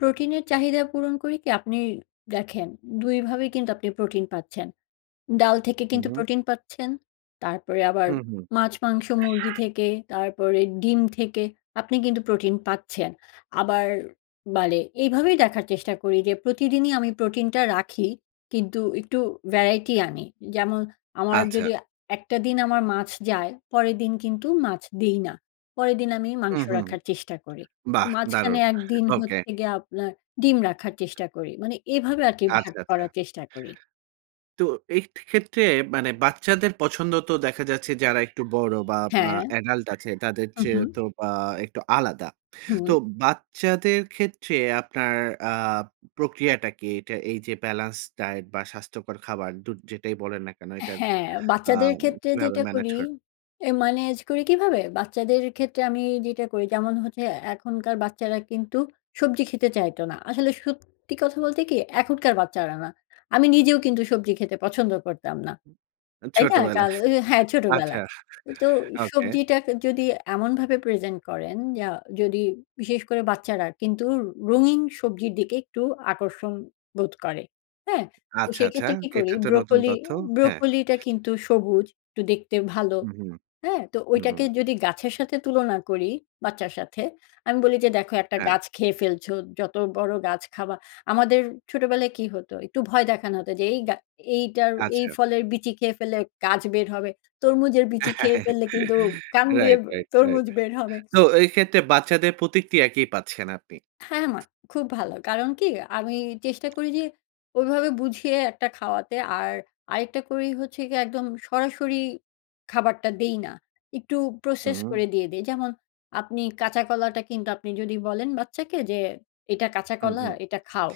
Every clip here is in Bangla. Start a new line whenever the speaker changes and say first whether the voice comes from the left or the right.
left: প্রোটিনের চাহিদা পূরণ করি কি আপনি দেখেন, ২ ভাবেই কিন্তু আপনি প্রোটিন পাচ্ছেন। ডাল থেকে
right: হু,
left: কিন্তু
right: হু।
left: প্রোটিন পাচ্ছেন, তারপরে আবার
right: হু, হু।
left: মাছ, মাংস, মুরগি থেকে, তারপরে ডিম থেকে আপনি কিন্তু প্রোটিন পাচ্ছেন। আবার বালে এইভাবেই দেখার চেষ্টা করি যে প্রতিদিনই আমি প্রোটিনটা রাখি কিন্তু একটু variety আনি। যেমন আমার
right: আচ্ছা।
left: যদি একটা দিন আমার মাছ যায়, পরের দিন কিন্তু মাছ দিই না। পরের দিন আমি মাংস
right: হুম, হুম,
left: রাখার চেষ্টা করি।
right: বাহ!
left: মাঝখানে
right: দারুণ।
left: একদিন
right: ওকে।
left: হচ্ছে গিয়ে আপনার ডিম রাখার চেষ্টা করি মানে এভাবে আরকি ভাগ
right: আচ্ছা, আচ্ছা।
left: করার চেষ্টা করি।
right: তো এই খে ক্ষেত্রে মানে বাচ্চাদের পছন্দ তো দেখা যাচ্ছে যারা একটু বড় বা আ
left: হ্যাঁ।
right: adult আছে তাদের
left: হু,
right: চেয়ে
left: হু।
right: তো আ একটু আলাদা। তো
left: হুম।
right: বাচ্চাদের ক্ষেত্রে আপনার আ প্রক্রিয়াটা কি? এইটা এইযে balance diet বা স্বাস্থ্যকর খাবার দু যেটাই বলেন না কেন এটার
left: হ্যাঁ,
right: আ
left: বাচ্চাদের ক্ষেত্রে
right: কিভাবে
left: যেটা
right: ম্যানেজ
left: করি
right: করেন?
left: এ ম্যানেজ করি কিভাবে? বাচ্চাদের ক্ষেত্রে আমি যেটা করি যেমন হচ্ছে এখনকার বাচ্চারা কিন্তু সবজি খেতে চাইত না। আসলে সত্যি কথা বলতে কি? এখনকার বাচ্চারা না। আমি নিজেও কিন্তু সবজি খেতে পছন্দ করতাম না। তাই না?
right: ছোটবেলায়।
left: কাল আ হ্যাঁ
right: আচ্ছা।
left: ছোটবেলায়। তো
right: ওকে।
left: সবজিটাকে যদি এমনভাবে present করেন যা যদি বিশেষ করে বাচ্চারা কিন্তু রঙিন সবজির দিকে একটু আকর্ষণ বোধ করে। হ্যাঁ? তো
right: আচ্ছা, আচ্ছা,
left: সেক্ষেত্রে কি করি?
right: এটা তো নতুন
left: ব্রকোলি
right: তথ্য। হ্যাঁ।
left: ব্রকোলিটা কিন্তু সবুজ, একটু দেখতে ভালো।
right: হু, হু,
left: হ্যাঁ? তো
right: হু,
left: ওইটাকে
right: হু।
left: যদি গাছের সাথে তুলনা করি বাচ্চার সাথে, আমি বলি যে, "দেখো একটা
right: হ্যাঁ।
left: গাছ খেয়ে ফেলছো, যত বড় গাছ খাবা" আমাদের ছোটবেলায় কি হতো? একটু ভয় দেখানো হতো যে এই গা এইটার এই
right: আচ্ছা।
left: ফলের বিচি খেয়ে ফেললে গাছ বের হবে। তরমুজের বিচি খেয়ে ফেললে কিন্তু কান দিয়ে
right: রাইট, রাইট,
left: তরমুজ
right: রাইট।
left: বের হবে।
right: তো এক্ষেত্রে বাচ্চাদের প্রতিক্রিয়া কি পাচ্ছেন আপনি?
left: হ্যাঁ, মা খুব ভালো। কারণ কি? আমি চেষ্টা করি যে ওইভাবে বুঝিয়ে একটা খাওয়াতে। আর আরেকটা করি হচ্ছে গিয়ে একদম সরাসরি খাবারটা দেই না। একটু process
right: হু।
left: করে দিয়ে দেই। যেমন আপনি কাঁচা কলাটা কিন্তু আপনি যদি বলেন বাচ্চাকে যে, "এটা কাঁচা
right: হু,
left: কলা।
right: হু।
left: এটা খাও।"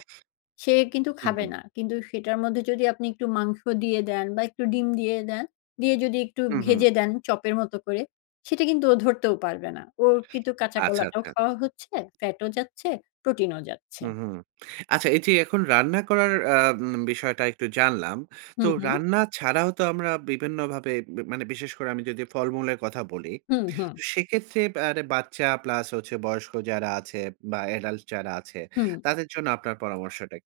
left: সে কিন্তু
right: হু,
left: খাবে
right: হু।
left: না। কিন্তু সেটার মধ্যে যদি আপনি একটু মাংস দিয়ে দেন বা একটু ডিম দিয়ে দেন, দিয়ে যদি একটু
right: হু, হু।
left: ভেজে দেন চপের মতো করে সেটা কিন্তু ও ধরতেও পারবে না। ওর কিন্তু কাঁচা
right: আচ্ছা,
left: কলাটাও
right: আচ্ছা।
left: খাওয়া হচ্ছে। ফ্যাটও যাচ্ছে, প্রোটিনও যাচ্ছে।
right: হুম, হুম। আচ্ছা এইযে এখন রান্না করার অ্যাম বিষয়টা একটু জানলাম।
left: হু,
right: তো
left: হু।
right: রান্না ছাড়াও তো আমরা বিভিন্নভাবে মা মানে বিশেষ করে আমি যদি ফলমূলের কথা বলি,
left: হুম, হুম।
right: সেক্ষেত্রে বা মানে বাচ্চা প্লাস হচ্ছে বয়স্ক যারা আছে বা adult যারা আছে,
left: হুম।
right: তাদের জন্য আপনার পরামর্শটা কি?